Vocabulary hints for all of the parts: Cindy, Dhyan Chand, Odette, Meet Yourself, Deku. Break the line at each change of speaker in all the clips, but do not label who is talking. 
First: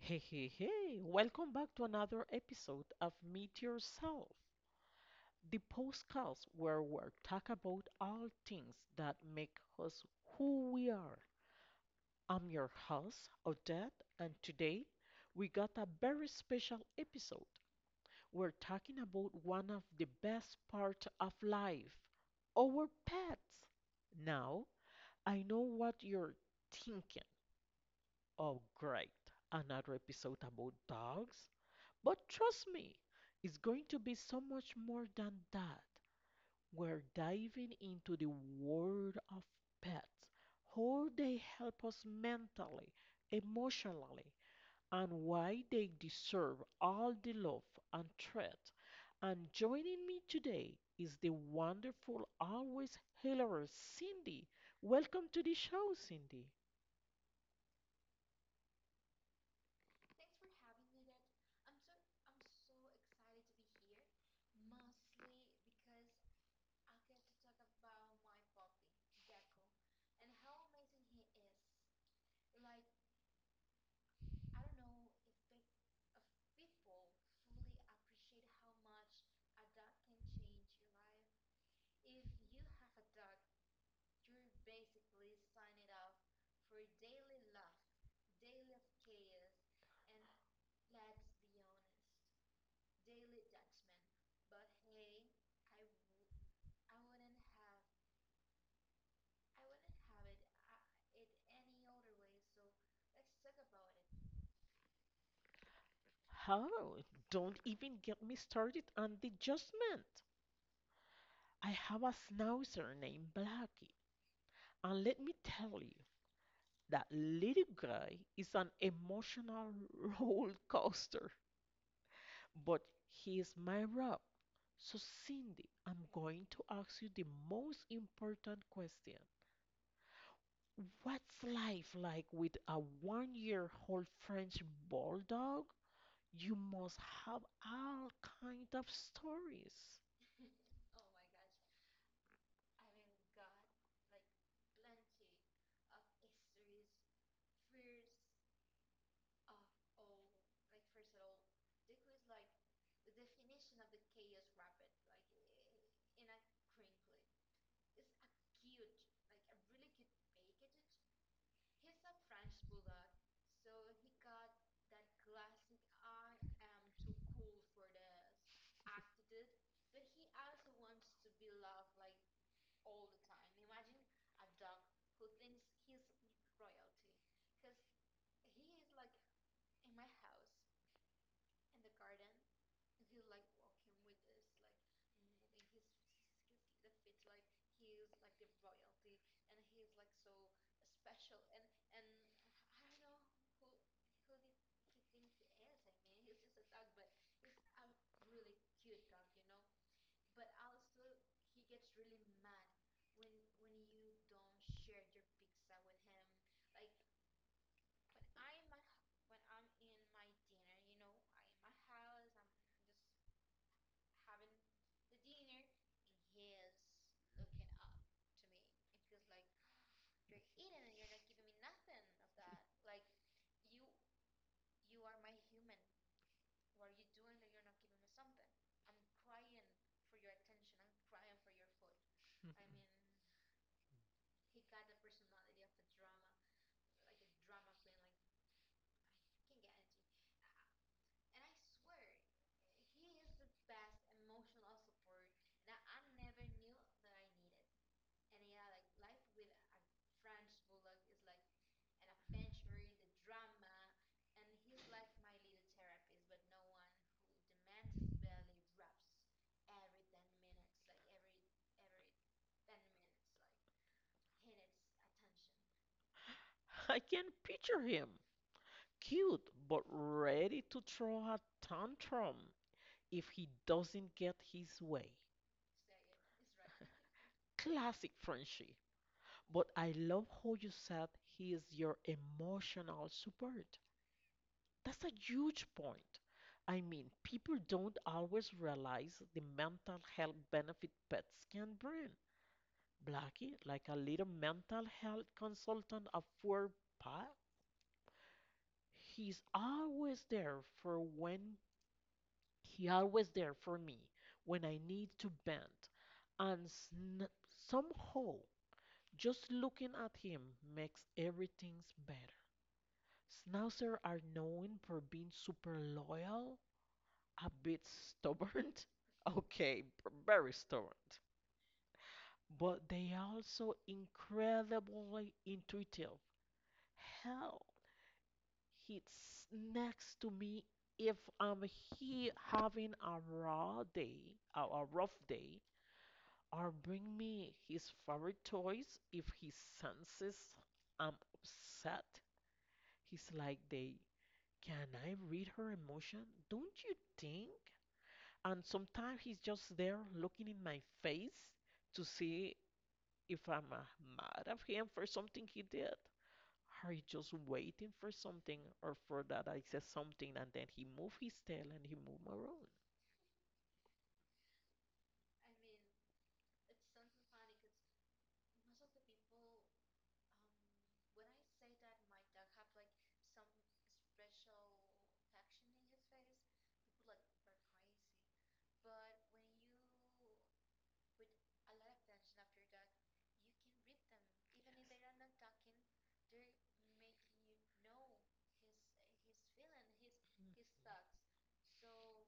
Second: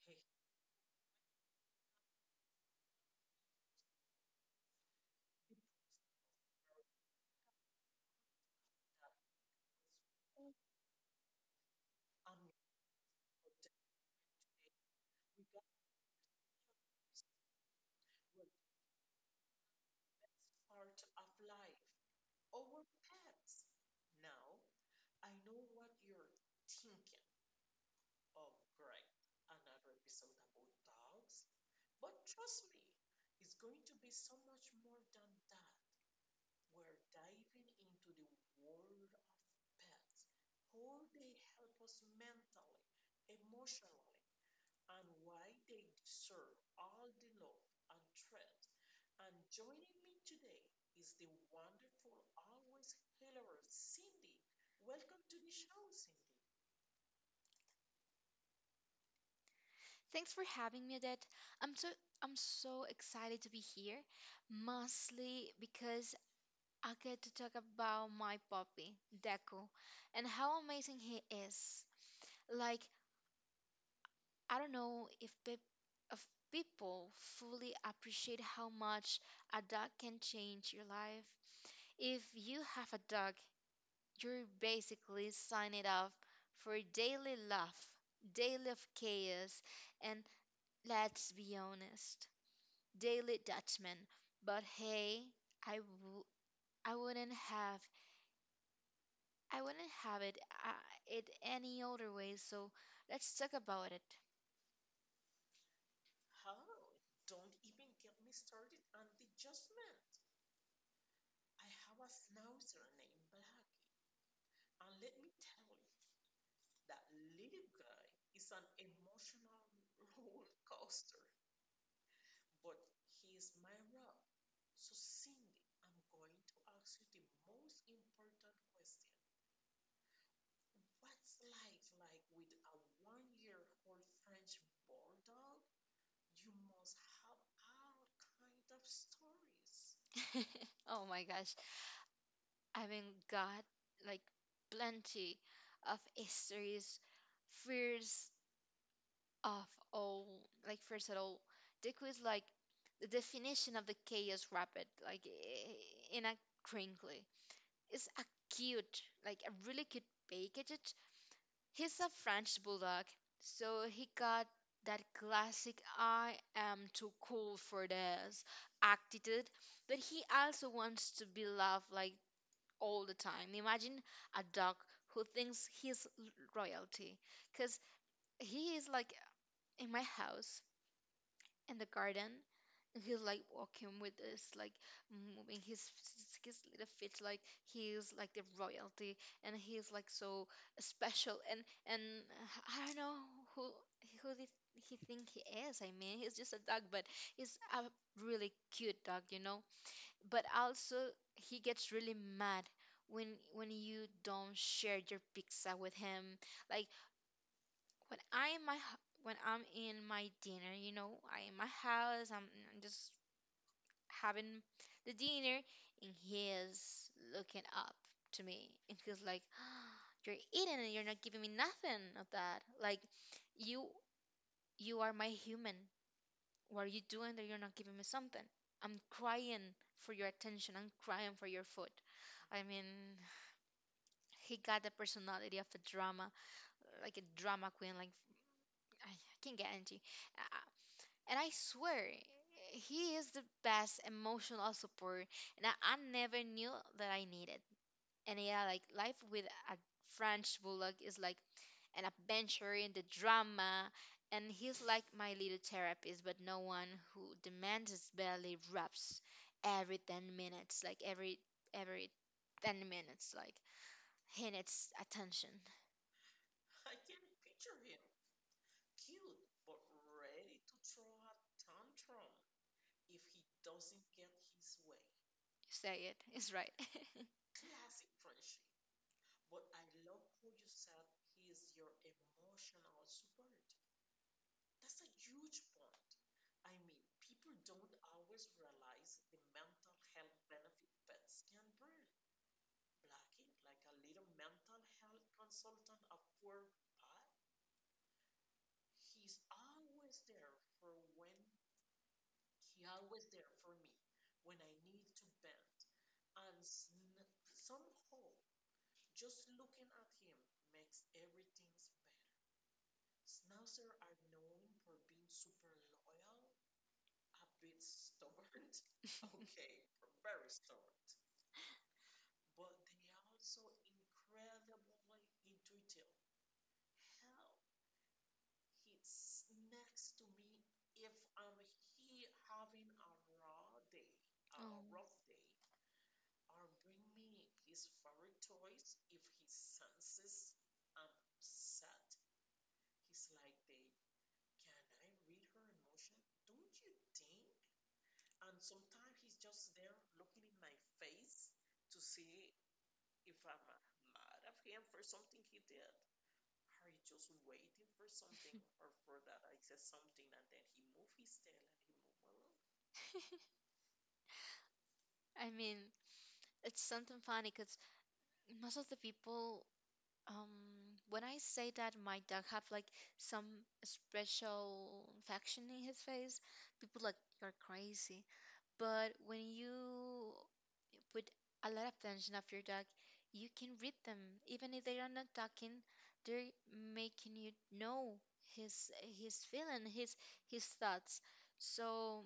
Yeah, okay. Welcome back to another episode of Meet Yourself, the postcast where we talk about all things that make us who we are. I'm your host, Odette, and today we got a very special episode. We're talking about one of the best parts of life, our pets. Now, I know what you're thinking. Oh, great, another episode about dogs? But trust me, it's going to be so much more than that. We're diving into the world of pets, how they help us mentally, emotionally, and why they deserve all the love and treat. And joining me today is the wonderful, always hilarious Cindy. Welcome to the show, Cindy.
Thanks for having me, Odette. I'm so I'm so excited to be here, mostly because I get to talk about my puppy, Deku, and how amazing he is. Like, I don't know if people fully appreciate how much a dog can change your life. If you have a dog, you're basically signing up for daily love, daily of chaos, and let's be honest. Daily Dutchman. But hey, I w- I wouldn't have I wouldn't have it uh, it any other way. So let's talk about it.
How? Don't even get me started on the judgment. I have a schnauzer named Blackie, and let me tell you that little guy is an emotional roller coaster, but he is my rock. So, Cindy, I'm going to ask you the most important question. What's life like with a 1-year old French bulldog? You must have all kind of stories.
Oh my gosh, I mean got like plenty of histories, fears of all like first of all. The quiz like the definition of the chaos rapid like in a crinkly. It's a cute like a really cute package. He's a French bulldog, so he got that classic I am too cool for this attitude, but he also wants to be loved like all the time. Imagine a dog who thinks he's royalty, because he is like in my house in the garden. And he's like walking with this, like moving his little feet, like he's like the royalty, and he's like so special. And I don't know who who did he think he is. I mean, he's just a dog, but he's a really cute dog, you know. But also, he gets really mad when when you don't share your pizza with him. Like when I'm in my dinner, you know, I in my house, I'm just having the dinner, and he is looking up to me, and he's like, "You're eating, and you're not giving me nothing of that. Like, you you are my human. What are you doing that you're not giving me something? I'm crying for your attention. I'm crying for your food. I mean, he got the personality of a drama, like a drama queen. Like I can get into. And I swear, he is the best emotional support that I never knew that I needed. And yeah, like life with a French bulldog is like an adventure in the drama. And he's like my little therapist, but no one who demands his belly rubs every 10 minutes, like every 10 minutes, like he needs attention. You
I can picture him, cute but ready to throw a tantrum if he doesn't get his way.
say it, it's right.
Classic Frenchie. But I love how you said he is your emotional support. That's a huge point. I mean, people don't always realize the mental health benefit pets can bring. Blackie, like a little mental health consultant of four pa, he's always there for when He always there for me when I need to bend, and sn- somehow just looking at him makes everything better. Schnauzers are known for being super loyal, a bit stubborn. Okay, very stubborn. But they are also incredibly intuitive. Hell, he's next to me if I'm he having a raw day,
A
or a
oh.
rough day, or bring me his favorite toys if he senses I'm upset. He's like they can I read her emotion? Don't you think? And sometimes he's just there looking in my face to see if I'm mad at him for something he did. Are you just waiting for something or for that I said something and then he move his tail and he move around?
I mean, it's something funny because most of the people, um, when I say that my dog have like some special infection in his face, people like you're crazy. But when you put a lot of attention of your dog, you can read them.
You can read them
Even
even
if
if
they
they
are not
are not
talking, they're making you know his feeling, his
talking. His
his
thoughts,
thoughts. So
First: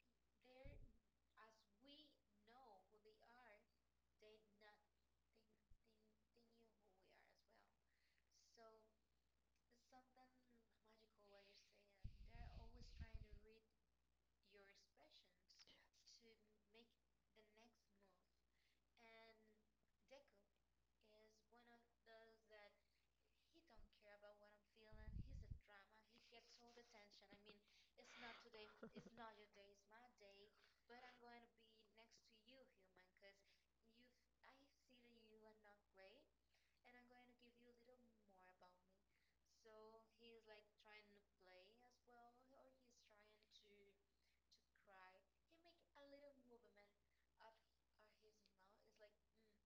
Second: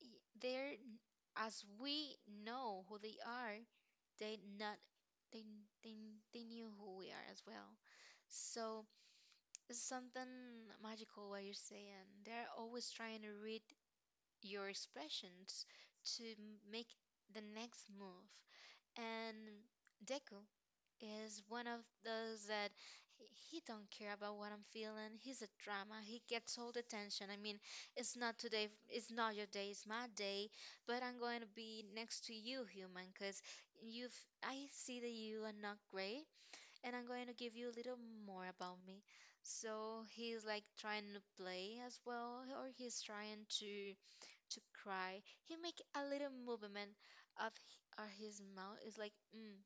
they're as we know who they are, they not they they they knew who we are as well. So it's something magical what you're saying. They're always trying to read your expressions to make the next move. And Deku is one of those that he he don't care about what I'm feeling. He's a drama. He gets all the attention. I mean, it's not today. It's not your day. It's my day. But I'm going to be next to you, human, because you've. I see that you are not great, and I'm going to give you a little more about me. So he's like trying to play as well, or he's trying to cry. He make a little movement of of his mouth. It's like. Mm,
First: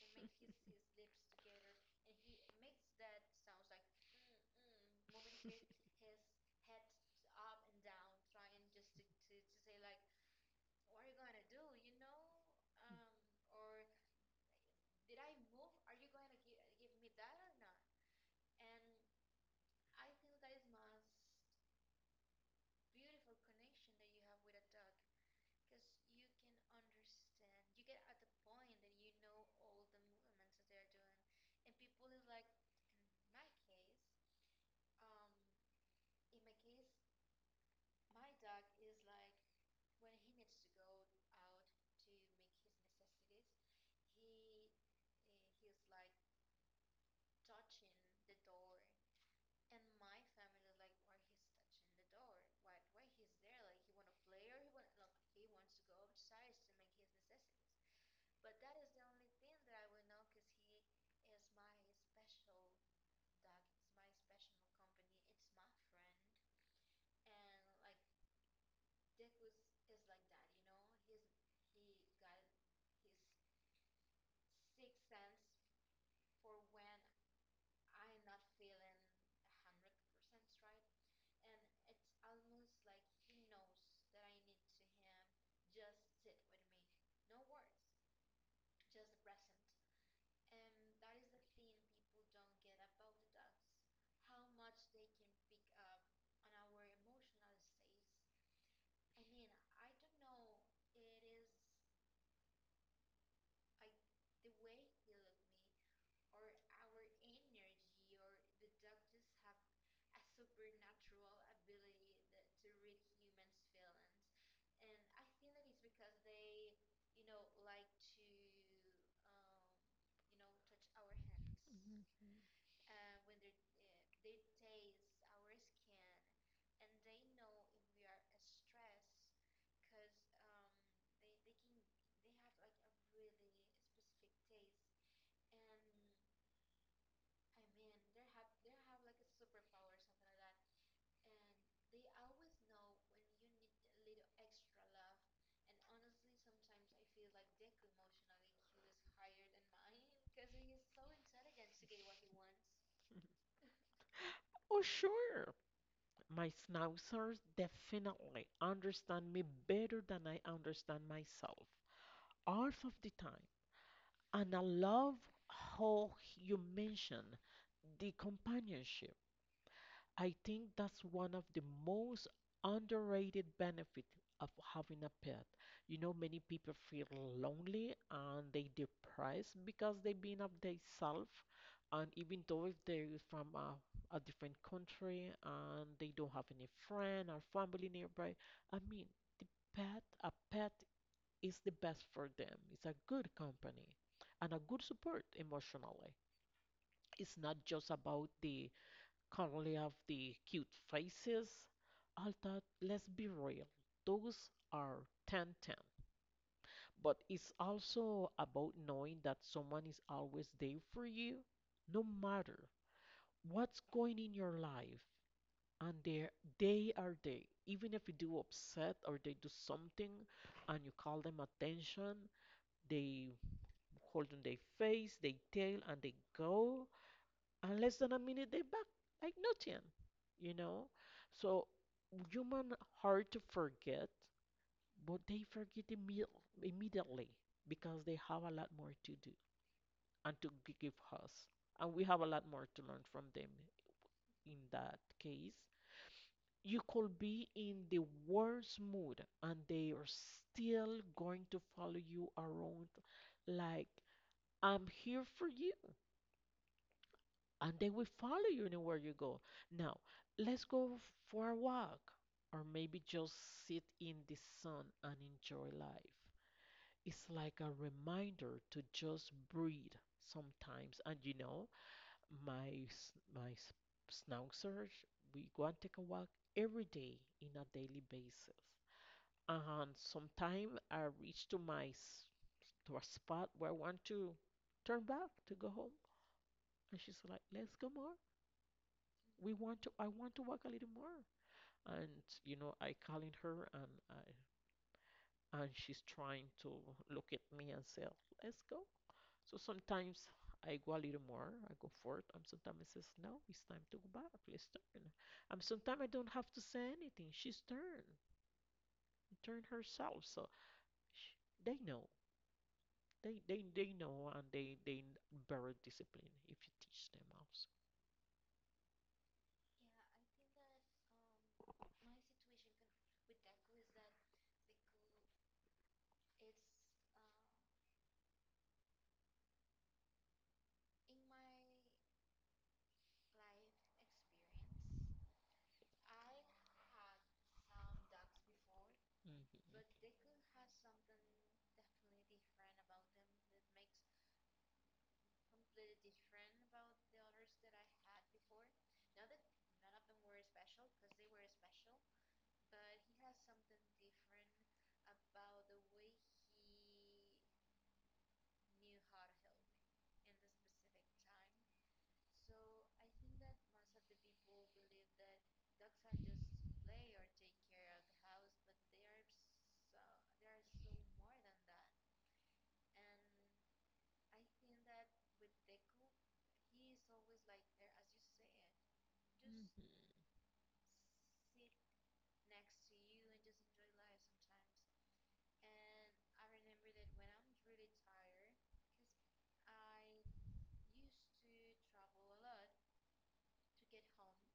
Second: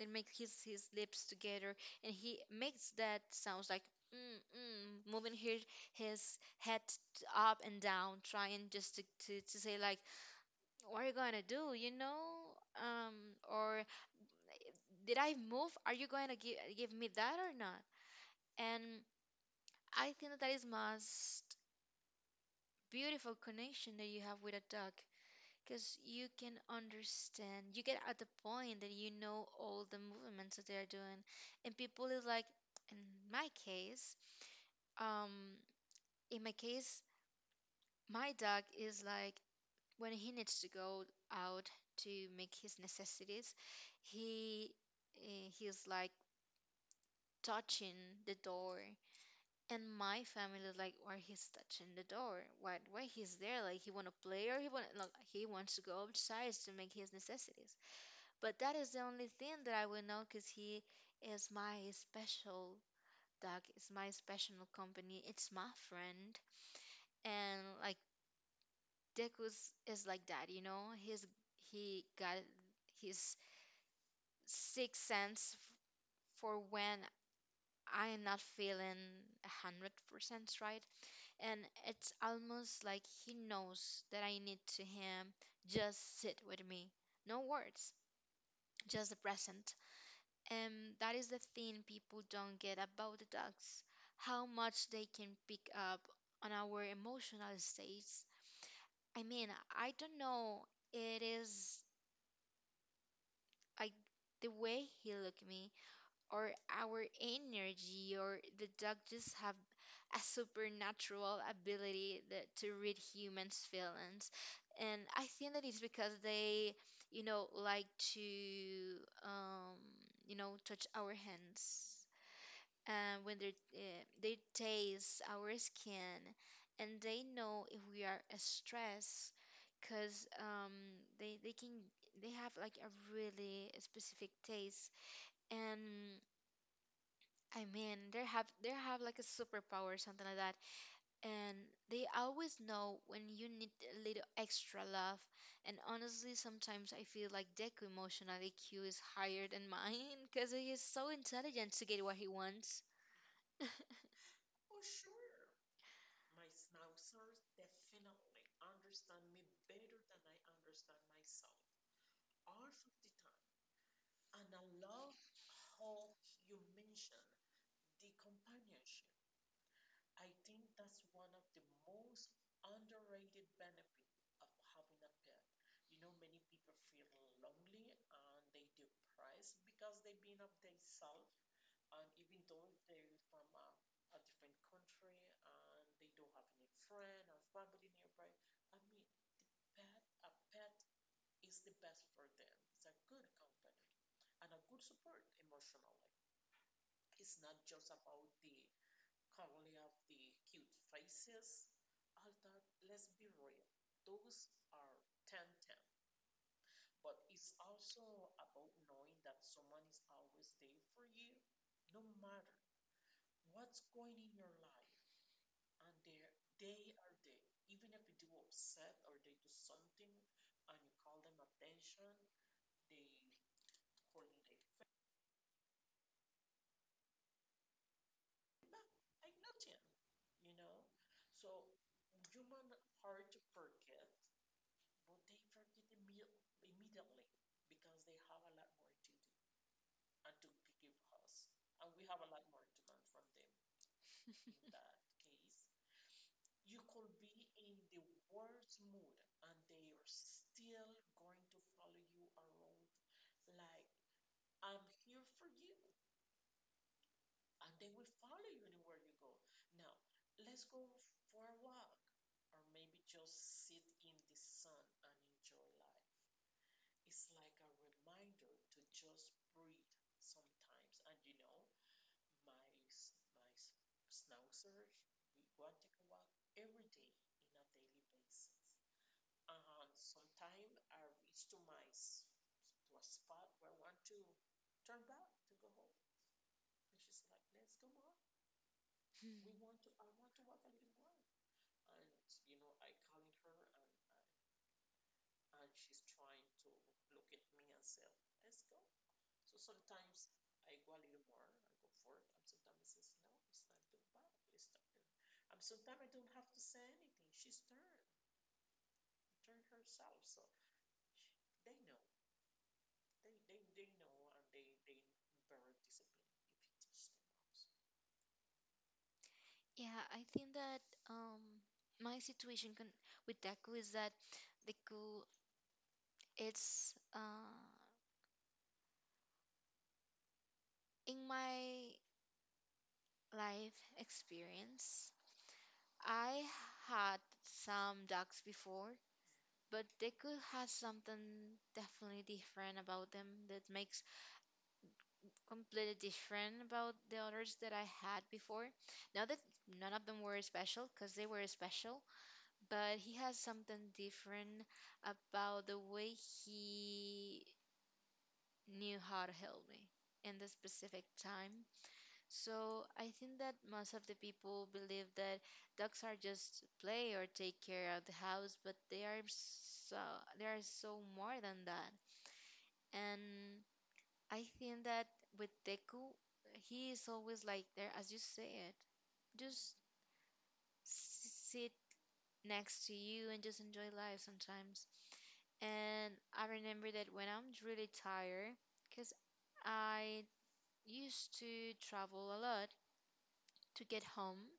and
will
make
make you
his
see.
lips together, and he makes that sounds like mm, mm, moving his head up and down trying just to say like what are you going to do, you know, um or did I move, are you going to give me that or not? And I think that is most beautiful connection that you have with a dog. Because you can understand, you get at the point that you know all the movements that they're doing. And people is like, in my case, um, in my case, my dog is like, when he needs to go out to make his necessities, he he's like touching the door. And my family is like, why he's touching the door? Why he's there? Like he want to play or he want like, he wants to go outside to make his necessities. But that is the only thing that I will know because he is my special dog. It's my special company. It's my friend. And like Deku's is like that, you know. He got his sixth sense for when I am not feeling 100% right. And it's almost like he knows that I need to him just sit with me. No words, just the present. And that is the thing people don't get about the dogs, how much they can pick up on our emotional states. I mean, I don't know, it is like the way he looked me, or our energy, or the dog just have a supernatural ability that, to read humans' feelings. And I think that it's because they, you know, like to, um, you know, touch our hands. When they taste our skin and they know if we are stressed because they they can they have like a really specific taste, and I mean they have like a superpower something like that. And they always know when you need a little extra love. And honestly sometimes I feel like Deku emotional IQ is higher than mine because he is so intelligent to get what he wants.
Oh, sure. My schnauzers definitely understand me better than I understand myself, half of the time. And I love how you mention the companionship. I think that's one of the most underrated benefit of having a pet. You know, many people feel lonely and they depressed because they've been of themselves, and even though if they're from a different country and they don't have any friend or family nearby, I mean, the a pet is the best for them. It's a good company and a good support emotionally. It's not just about the currently have the cute faces. I thought, let's be real, those are 10 ten. But it's also about knowing that someone is always there for you, no matter what's going in your life. And they are there. Even if you do upset or they do something and you call them attention, they hold on their face, they tail, and they go. And less than a minute they're back like nothing, you know. So human hard to forget, but they forget immediately because they have a lot more to do and to give us, and we have a lot more to learn from them. In that case, you could be in the worst mood and they are still going to follow you around like I'm here for you and they will follow you anywhere you go. Now, let's go for a walk, or maybe just sit in the sun and enjoy life. It's like a reminder to just breathe sometimes. And you know, my my s- schnauzers, we go and take a walk every day in a daily basis. And sometimes I reach to a spot where I want to turn back to go home, and she's like, "Let's go more."
Hmm.
we want to I want to walk a little more, and you know I calling her, and she's trying to look at me and say let's go. So sometimes I go a little more, I go forth, and sometimes I says, no, it's time to go back, let's turn. And sometimes I don't have to say anything. Turned herself. So sh they know. They know and they bear discipline if you teach them also.
Yeah, I think that um, my situation con with Deku is that Deku, it's in my life experience, I had some dogs before,
Mm-hmm.
but Deku
Hmm.
has something definitely different about them that makes completely different about the others that I had before. Not that none of them were special, because they were special. But he has something different about the way he knew how to help me in the specific time. So I think that most of the people believe that dogs are just play or take care of the house, but they are so, they are so more than that. And I think that with Deku, he is always like there, as you say it, just sit next to you and just enjoy life sometimes. And I remember that when I'm really tired, because I used to travel a lot to get home.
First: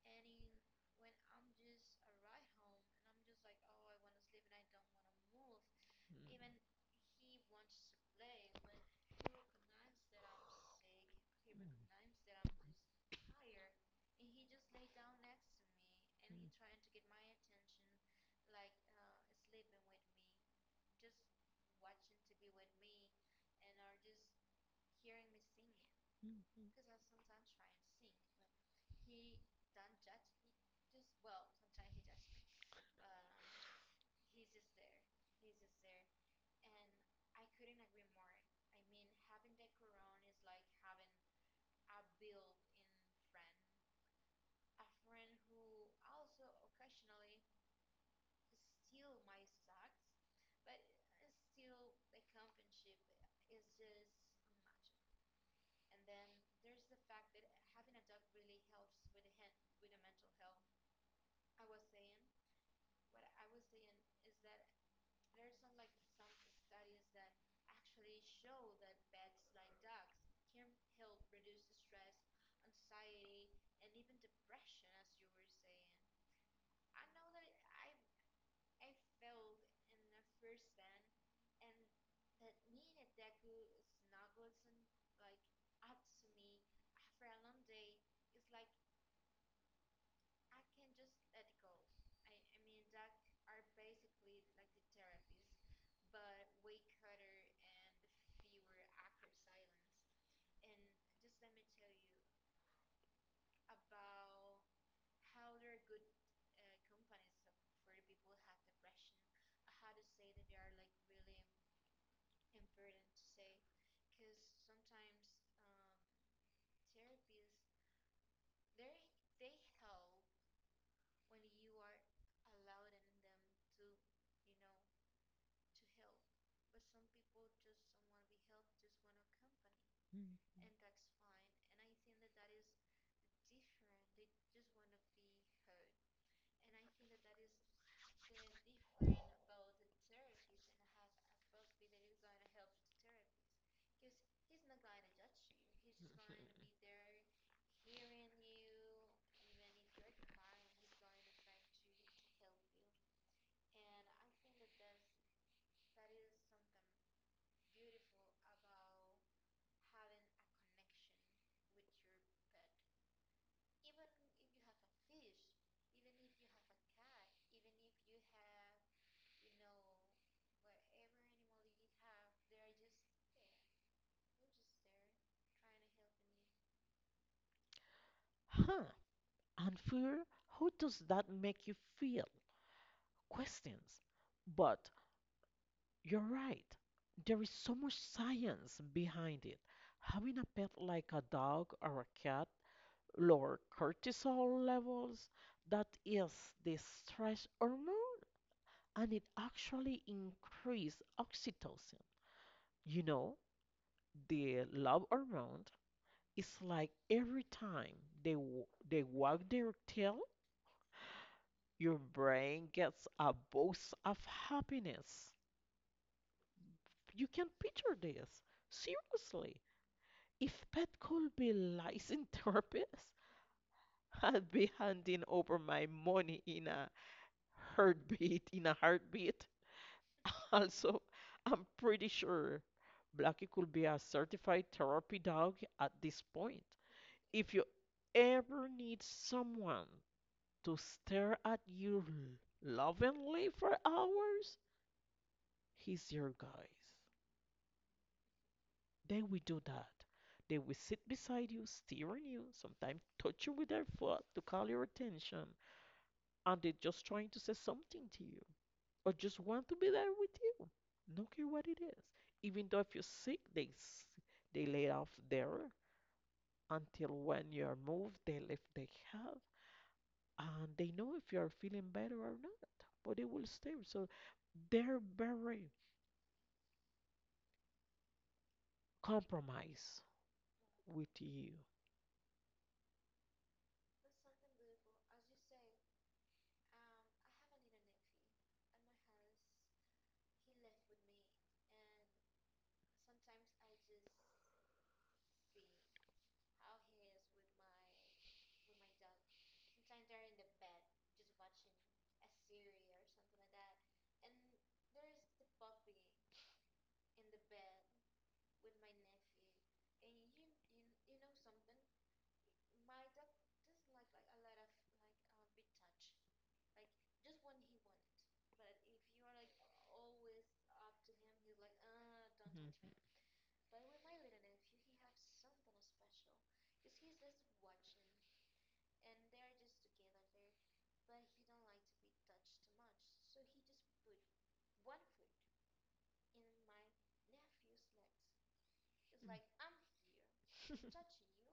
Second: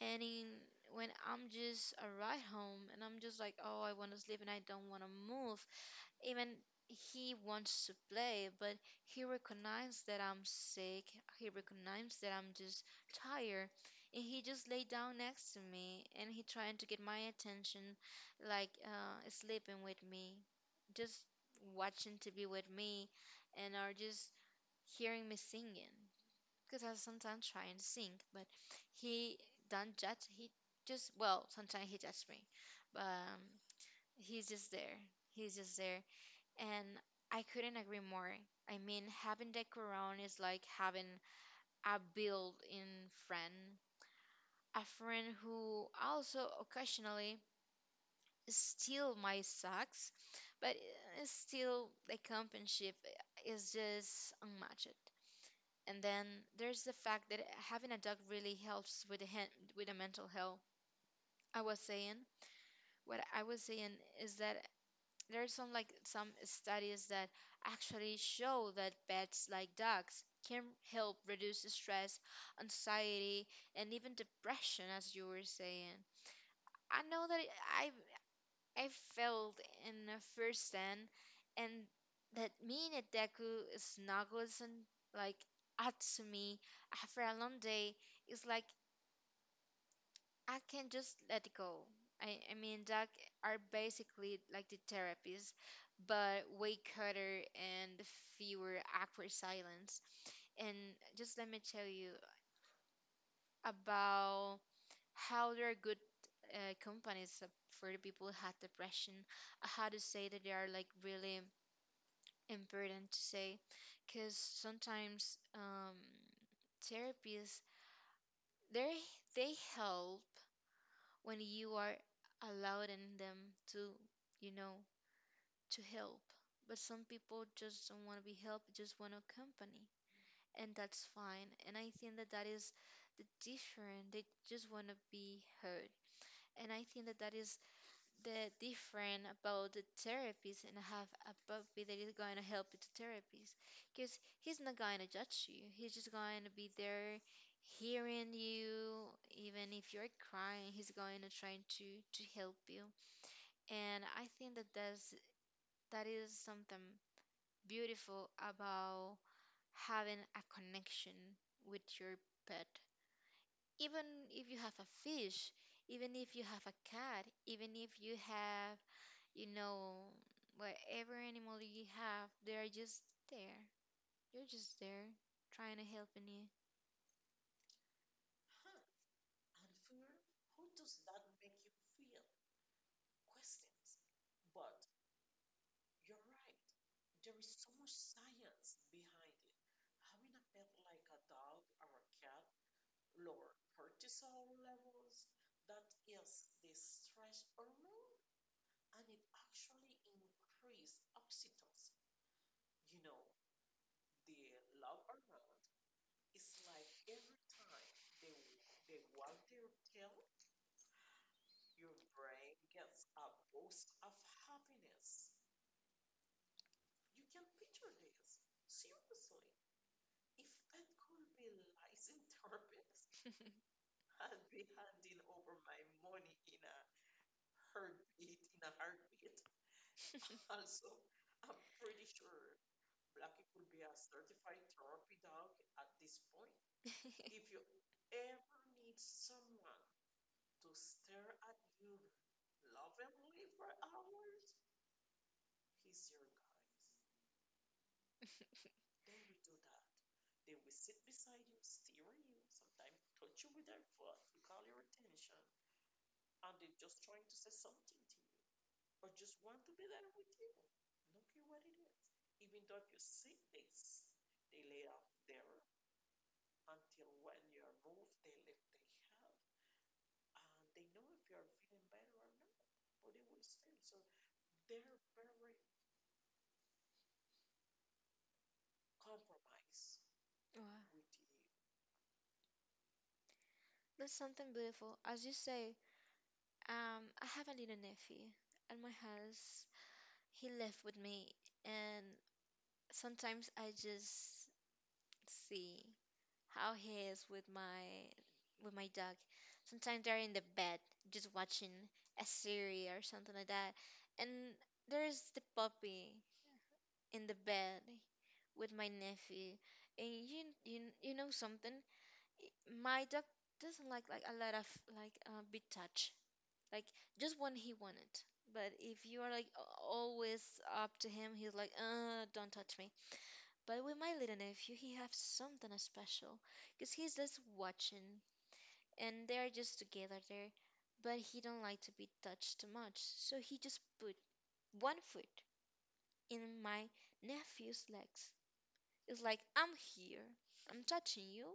And in, when I'm just arrive home and I'm just like, oh, I want to sleep and I don't want to move. Even he wants to play, but he recognized that I'm sick. He recognized that I'm just tired. And he just lay down next to me and he trying to get my attention, like sleeping with me, just watching to be with me, and are just hearing me singing because I sometimes try and sing, but he don't judge. He just well, sometimes he judges me, but he's just there. He's just there, and I couldn't agree more. I mean, having the Quran is like having a built-in friend, a friend who also occasionally steal my socks, but still the companionship is just unmatched. And then there's the fact that having a dog really helps with the with the mental health. I was saying What I was saying is that there's some like some studies that actually show that pets like dogs can help reduce stress, anxiety, and even depression, as you were saying. I know that I I felt in a first hand, and that me and Deku snuggles and like up to me after a long day is like I can just let it go. I mean, that are basically like the therapies, but way cuter and fewer awkward silence. And just let me tell you about how there are good companies for the people who had depression. I had to say that they are like really important to say, because sometimes therapies they they help when you are allowing them to, you know, to help. But some people just don't want to be helped, just want to company, and that's fine. And I think that that is the different. They just want to be heard, and I think that that is the different about the therapist and have a puppy that is going to help with the therapist, because he's not going to judge you, he's just going to be there hearing you, even if you're crying he's going to try to help you. And I think that that's, that is something beautiful about having a connection with your pet. Even if you have a fish, even if you have a cat, even if you have, you know, whatever animal you have, they are just there. You're just there trying to help you.
Huh, unfair? How does that make you feel? Questions. But you're right. There is so much science behind it. Having a pet like a dog or a cat lower cortisol levels, that is the stress hormone, and it actually increases oxytocin. You know, the love hormone is like every time they wag their tail, your brain gets a boost of happiness. You can picture this. Seriously, if Pet could be licensed therapist, I'd be handing over my money in a heartbeat. Also, I'm pretty sure Blackie could be a certified therapy dog at this point. If
if
you ever need someone to stare at you lovingly for hours, he's your guys. They will do that. They will sit beside you, steering you, sometimes touch you with their foot to call your attention, and they're just trying to say something to you, or just want to be there with you. No care what it is. Even though if you're sick, they lay off there until when you're moved, they lift they have, and they know if you're feeling better or not. But they will stay. So they're very compromise
Wow.
with you.
That's something beautiful. As you say, I have a little nephew at my house. He left with me, and sometimes I just see how he is with my dog. Sometimes they're in the bed just watching a series or something like that. And there's the puppy in the bed with my nephew. And you know something? My dog doesn't like a lot of big touch. Like just when he wanted. But if you are like always up to him, he's like, don't
Mhm.
touch me. But with my little nephew, he has something special because he's just watching and they're just together there, but he don't like to be touched too much, so he just put one foot in my nephew's legs. It's like, I'm here, I'm
Mm.
touching you.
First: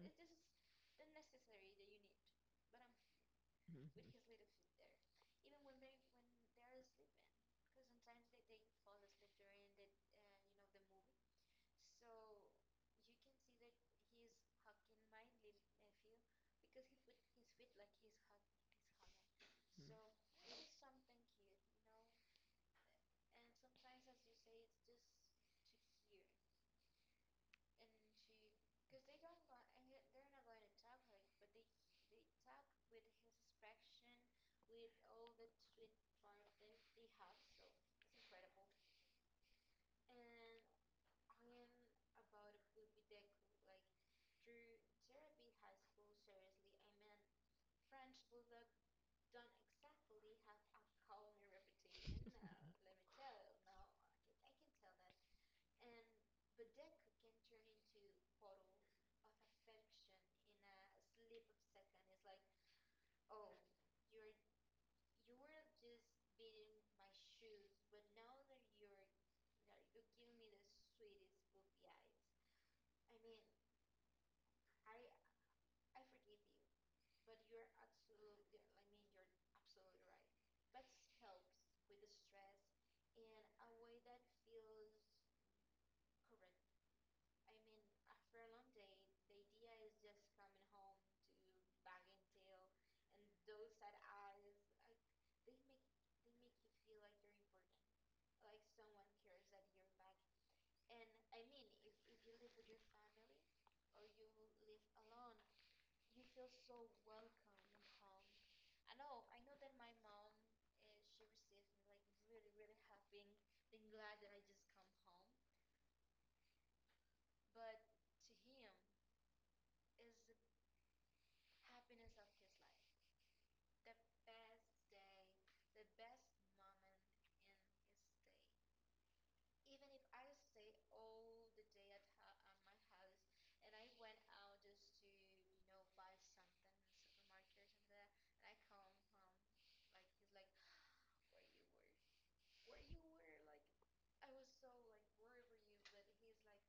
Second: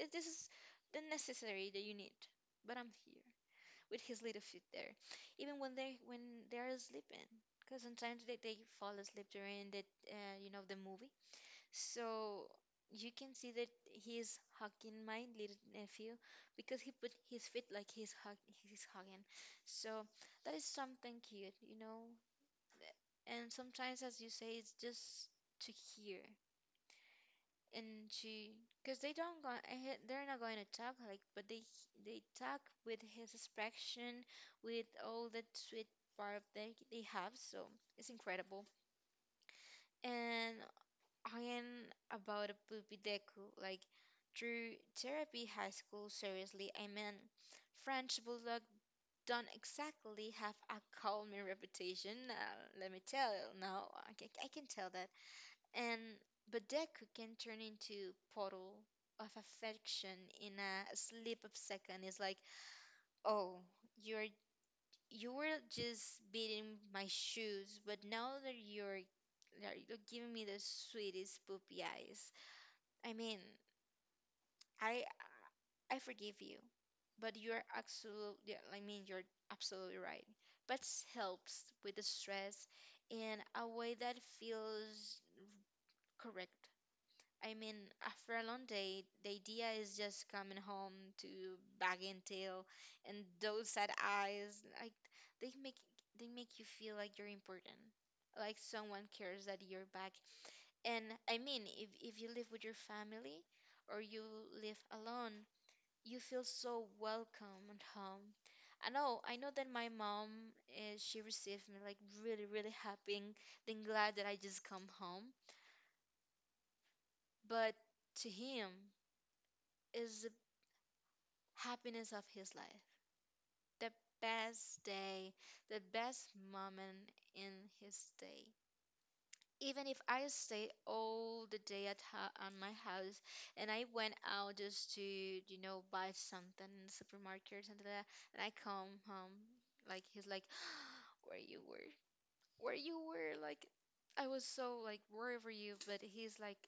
This is the necessary that you need, but I'm here with
Mhm.
his little feet there, even when they're sleeping, because sometimes they fall asleep during the the movie, so you can see that he's hugging my little nephew because he put his feet like he's hugging. So that is something cute. And sometimes, as you say, it's just to hear and to, because they don't go ahead, they're not going to talk like, but they talk with his expression, with all that sweet part they have. So it's incredible. And I'm about a poopy Deku. Like, through therapy high school, seriously, I mean, French Bulldog don't exactly have a calming reputation now, let me tell you. Now, I can tell that. And, but Deku can turn into portal of affection in a slip of second. It's like, oh, you're, you were just beating my shoes, but now that that you're giving me the sweetest poopy eyes. I mean, I I forgive you, but you're absolutely, I mean, you're absolutely right. But helps with the stress in a way that feels correct. I mean, after a long day, the idea is just coming home to bag and tail and those sad eyes, like they make they make you feel like you're important, like someone cares that you're back. And I mean, if you live with your family or you live alone, you feel so welcome at home. I know that my mom is she received me like really, really happy and then glad that I just come home. But to him is the happiness of his life, the best day, the best moment in his day. Even if I stay all the day at ho at my house and I went out just to buy something in the supermarket or something like that, and I come home, like he's like, where you were, where you were, like I was so like worried for you, but he's like,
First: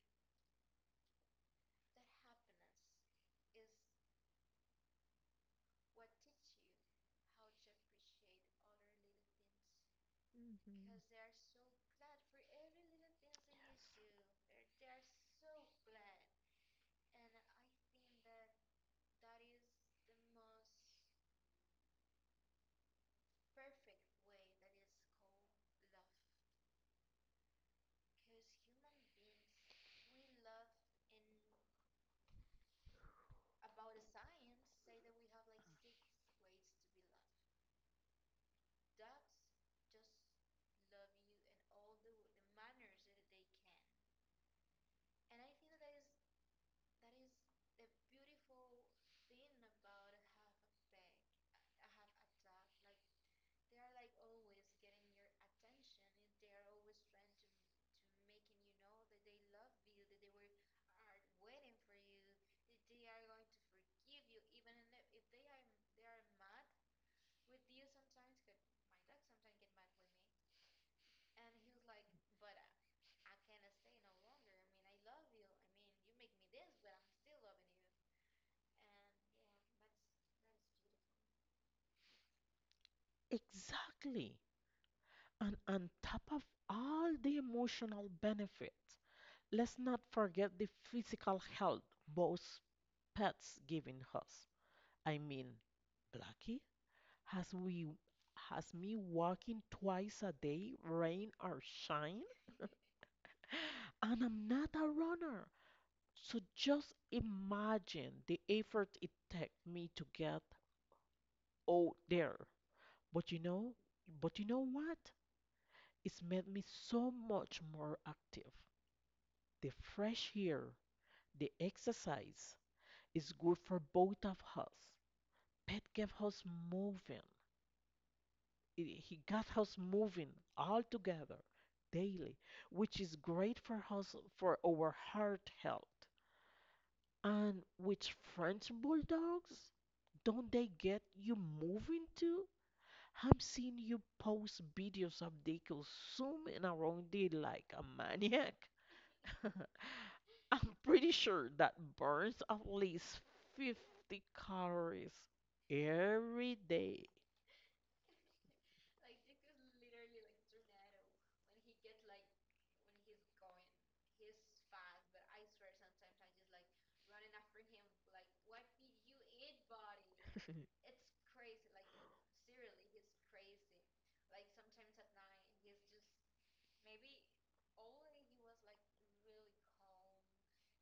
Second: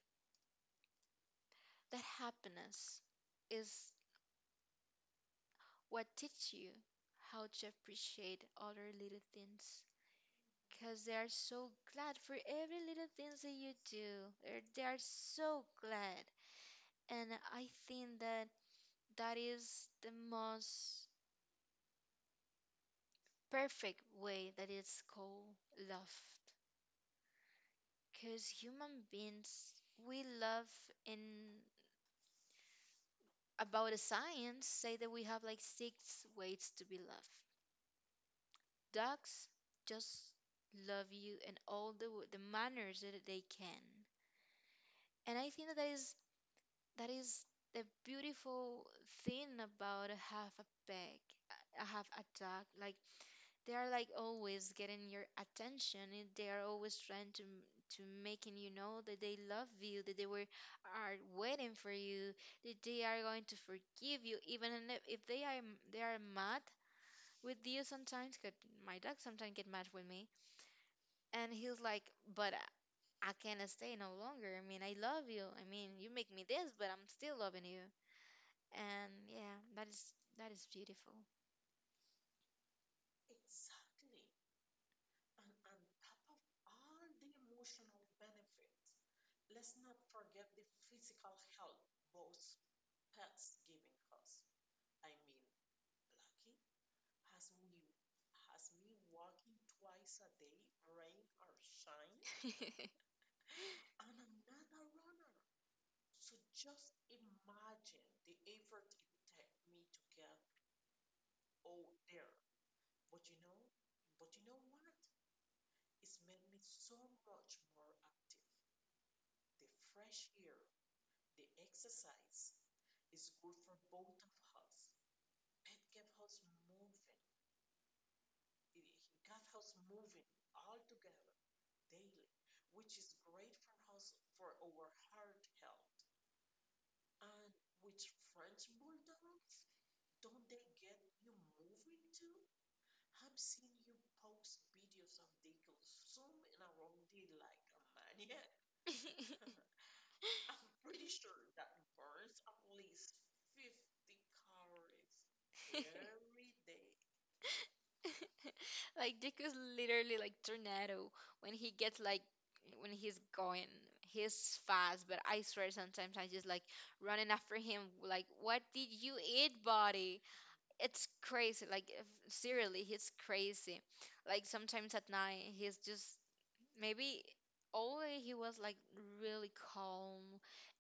that happiness is what teach you how to appreciate other little things.
Mhm.
Because they are so glad for every little things that you do. They are so glad. And I think that that is the most perfect way that it's called love. Because human beings, we love in about the science say that we have like six ways to be loved. Dogs just love you in all the manners that they can. And I think that, that is the beautiful thing about have a pet, have a dog. Like they are like always getting your attention, and they are always trying to making you know that they love you, that they were are waiting for you, that they are going to forgive you, even and if they are they are mad with you sometimes. 'Cause my dog sometimes get mad with me, and he's like, but, I can't stay no longer. I mean, I love you. I mean, you make me this, but I'm still loving you. And yeah, that is beautiful.
Exactly. And on top of all the emotional benefits, let's not forget the physical health both pets giving us. I mean, Blackie has we has me walking twice a day, rain or shine, and I'm not a runner. So just imagine the effort it takes me to get out there. But you know, but you know what? It's made me so much more active. The fresh air, the exercise is good for both of us. Pet kept us moving. It- He got us moving all together daily, which is great for us for our heart health. And with French bulldogs, don't they get you moving too? I am seeing you post videos of they consuming around it like a maniac. I'm pretty sure that burns at least 50 calories every day.
Like Dick is literally like tornado when he gets, like, when he's going. He's fast, but I swear sometimes I just like running after him, like, what did you eat, buddy? It's crazy. Like if, seriously, he's crazy. Like sometimes at night he's just maybe only he was like really calm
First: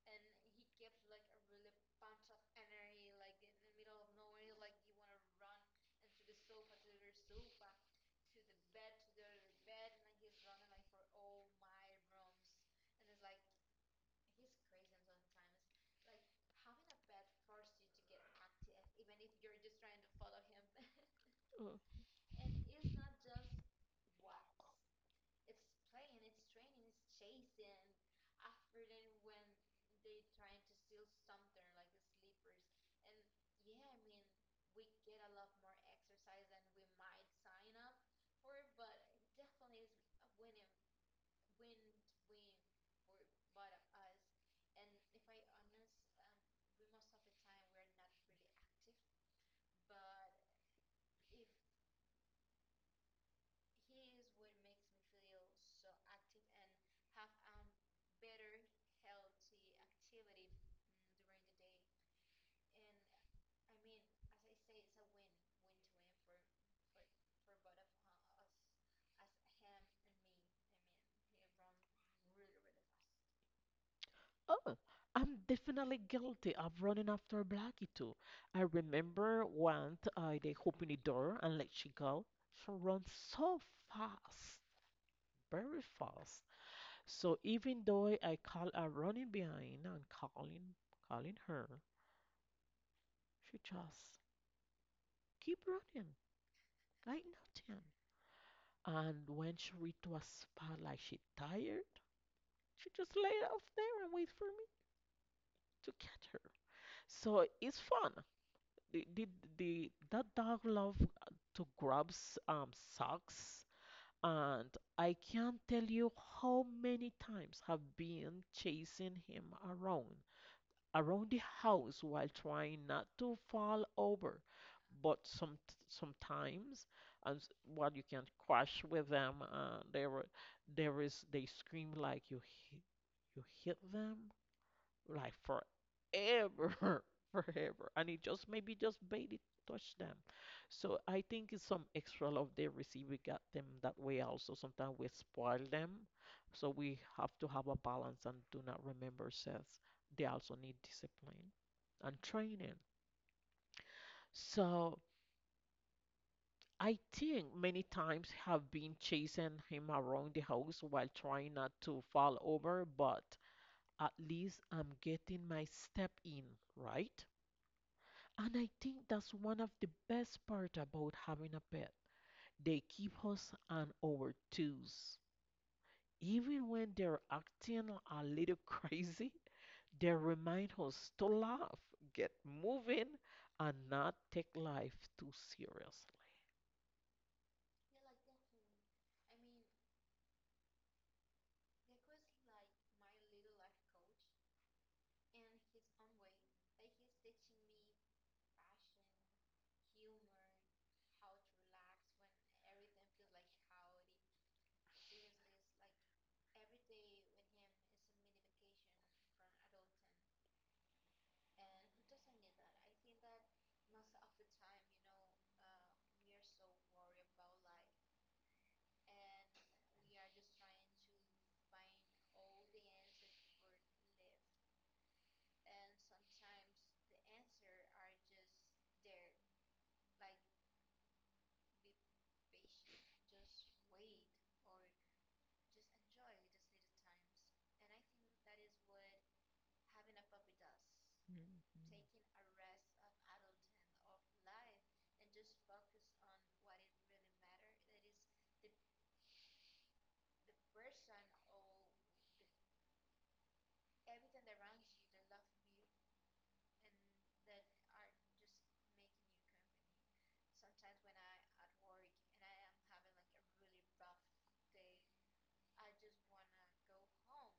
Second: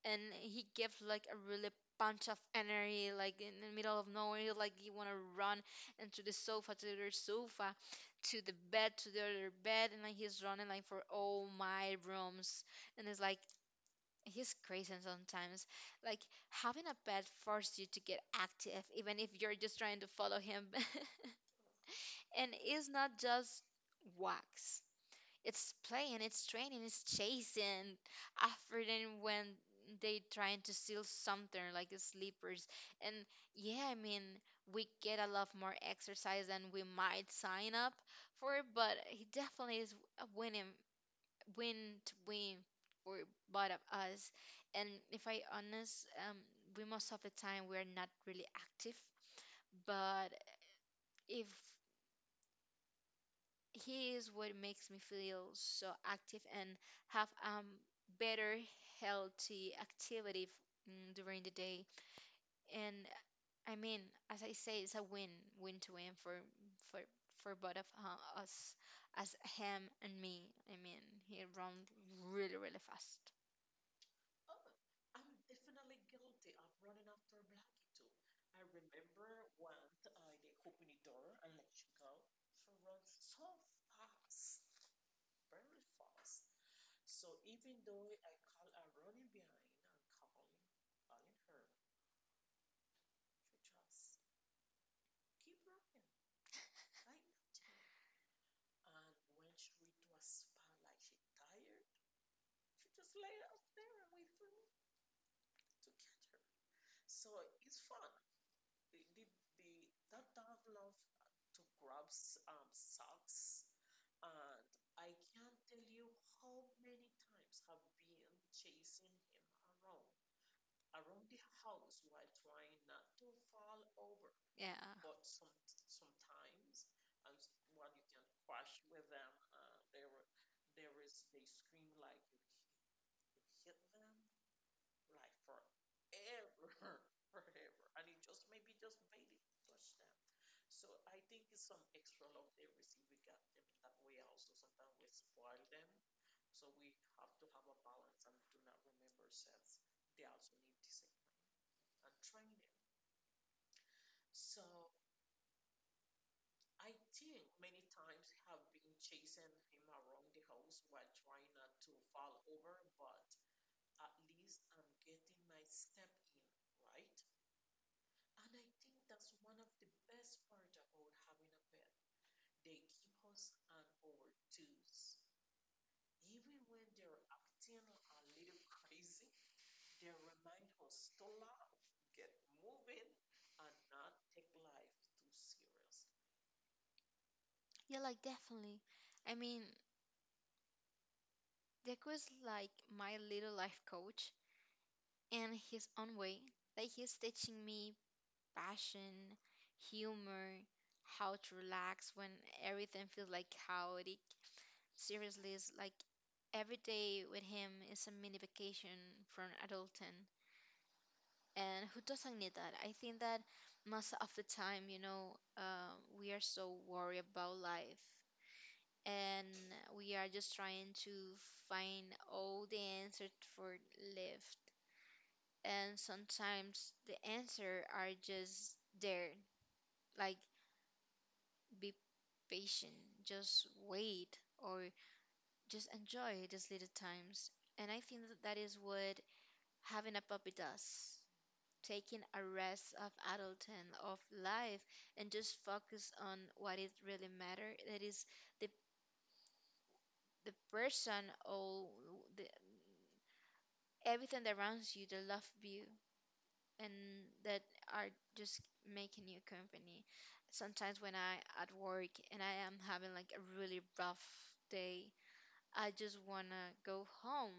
and he gives like a really bunch of energy, like in the middle of nowhere, like you want to run into the sofa to the other sofa to the bed to the other bed, and like he's running like for all my rooms, and it's like he's crazy sometimes, like having a pet forces you to get active even if you're just trying to follow him.
Uh,
And it's not just walks, it's playing, it's training, it's chasing after them when they trying to steal something like the sleepers. And yeah, I mean, we get a lot more exercise than we might sign up for, but he definitely is a winning, win to win for both of us. And if I honest, we most of the time we're not really active, but if he is what makes me feel so active and have better healthy activity during the day. And I mean, as I say, it's a win win to win for for both of us, as him and me. I mean, he run really really fast.
Oh, I'm definitely guilty of running after Blackie too. I remember once I they opened the door and let she go. She runs so fast, very fast. So even though I call her running behind and calling her, she just keep running like nothing. And when she reached to a spot like she tired, she just lay off there and wait for me to catch her. So it's fun. The, the, the that dog love to grab um socks, and I can't tell you how many times I've been chasing him around the house while trying not to fall over.
Yeah,
But sometimes, and what you can crash with them, there is they scream like you hit them, like forever, forever. And it just maybe just made it touch them. So I think it's some extra love they receive. We got them that way also. Sometimes we spoil them. So we have to have a balance and do not remember says they also need discipline and training. So I think many times have been chasing him around the house while trying not to fall over, but at least I'm getting my step in, right? And I think that's one of the best part about having a pet. They keep us on our toes. Even when they're acting a little crazy, they remind us to laugh, get moving, and not take life too seriously.
yeah, like definitely, I mean, Deku is like my little life coach in his own way, like he's teaching me passion, humor, how to relax when everything feels like chaotic. Seriously, it's like every day with him is a mini vacation from adulting. And who doesn't need that? I think that most of the time, we are so worried about life and we are just trying to find all the answers for life. And sometimes the answer are just there, like, be patient, just wait, or just enjoy these little times. And I think that that is what having a puppy does. Taking a rest of adulthood, of life, and just focus on what it really matters. That is the the person or the, everything that surrounds you, that love you, and that are just making you company. Sometimes when I at work and I am having like a really rough day, I just wanna go home,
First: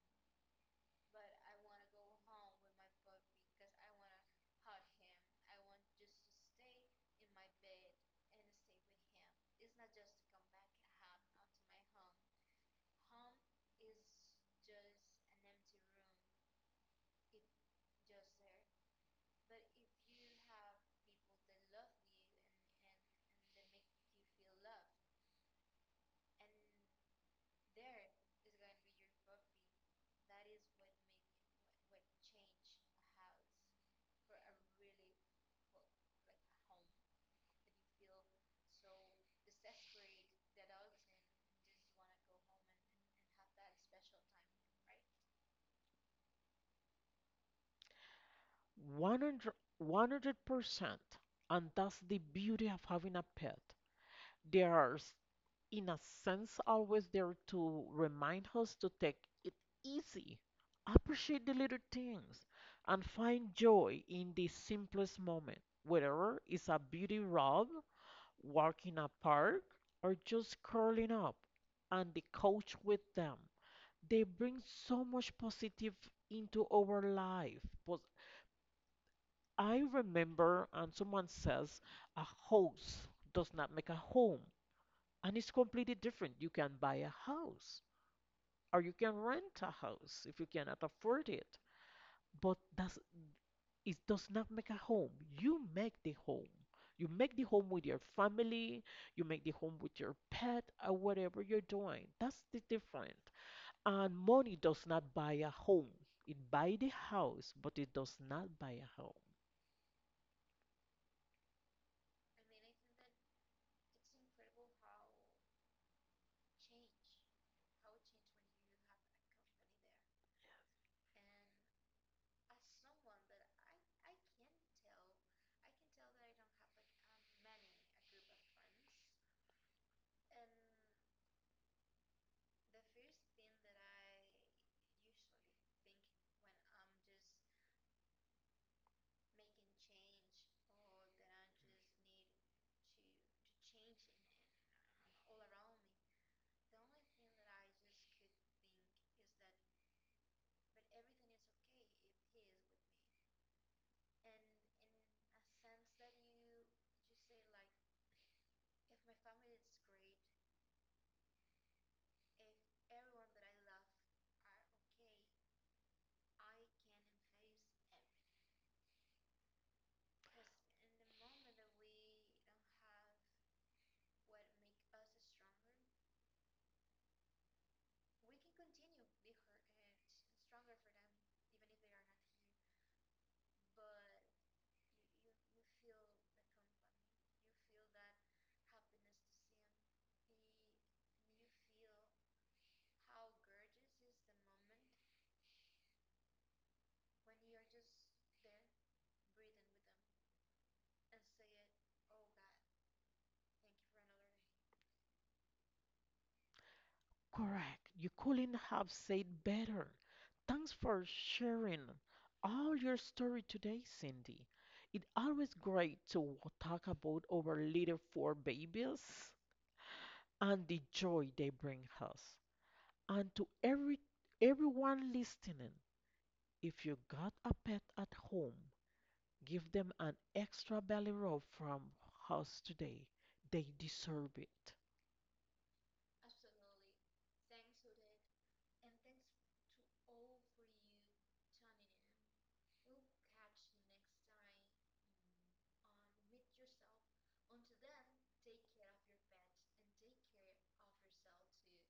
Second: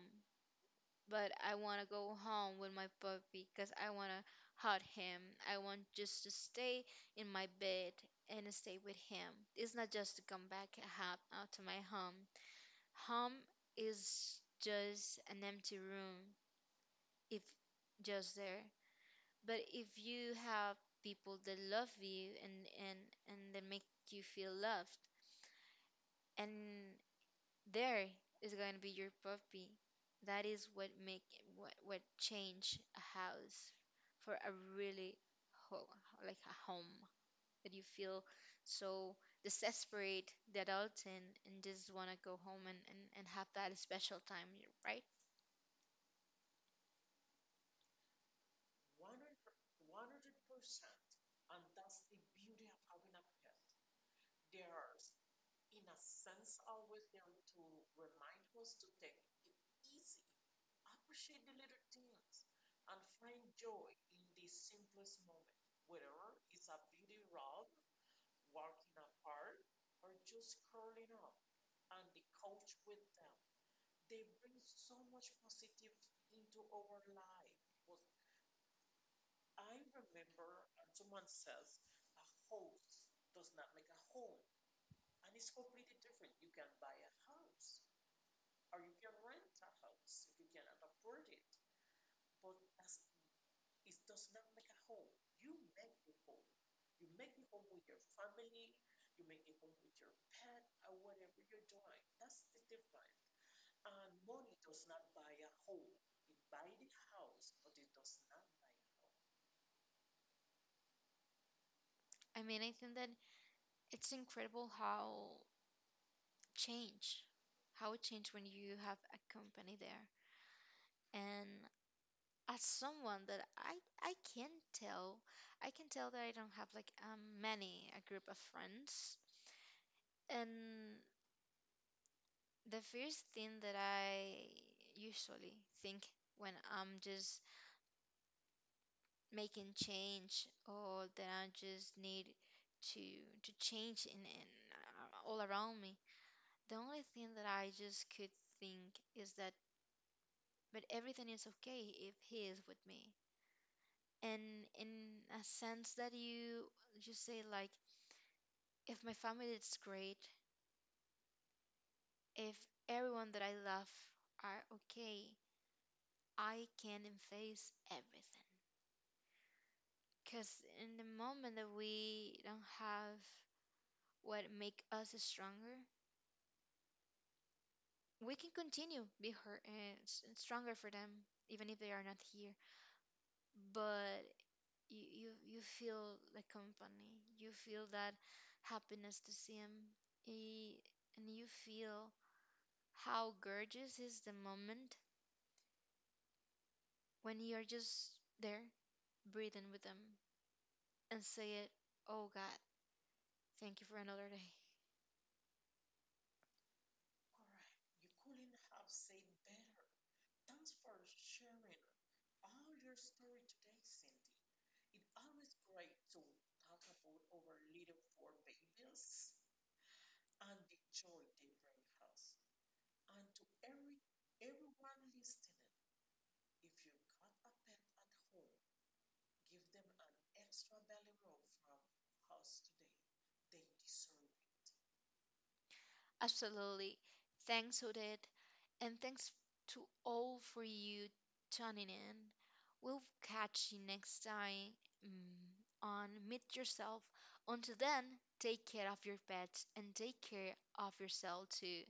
but I wanna go home with my puppy because I wanna hug him. I want just to stay in my bed and stay with him. It's not just to come back and hop out to my home. Home is just an empty room if just there. But if you have people that love you and and they make you feel loved, and there is going to be your puppy, that is what make what change a house for a really ho- like a home that you feel so desperate the adults in and just want to go home and have that special time, right?
100%. And that's the beauty of having a pet. They are in a sense, always there to remind us to take it easy, appreciate the little things, and find joy in the simplest moment, whether it's a beauty rub, walking a park, or just curling up on the couch with them. They bring so much positive into our life. But I remember, and someone says, a house does not make a home. And it's completely different. You can buy a house, or you can rent a house if you cannot afford it. But that's, it does not make a home. You make the home. You make the home with your family, you make the home with your pet, or whatever you're doing. That's the difference. And money does not buy a home. It buy the house, but it does not buy a home.
I mean, I think that it's incredible change how it changed when you have a company there. And as someone that I can tell, I can tell that I don't have like many a group of friends. And the first thing that I usually think when I'm just making change or that I just need to to change in all around me, the only thing that I just could think is that but everything is okay if he is with me. And in a sense that you say like, if my family is great, if everyone that I love are okay, I can face everything. Because in the moment that we don't have what make us stronger, we can continue be hurt and stronger for them, even if they are not here. But you feel the company, you feel that happiness to see him, he, and you feel how gorgeous is the moment when you're just there breathing with them and say it, oh God, thank you for another day.
Correct. You couldn't have said better. Thanks for sharing all your story today, Cindy. It's always great to talk about our little four babies and the joy they bring us. And to everyone listening, if you got a pet at home, give them an extra belly rub from us today. They deserve it.
Absolutely. Thanks, Odette. And thanks to all for you tuning in. We'll catch you next time on Meet Yourself. Until then, take care of your pets and take care of yourself too.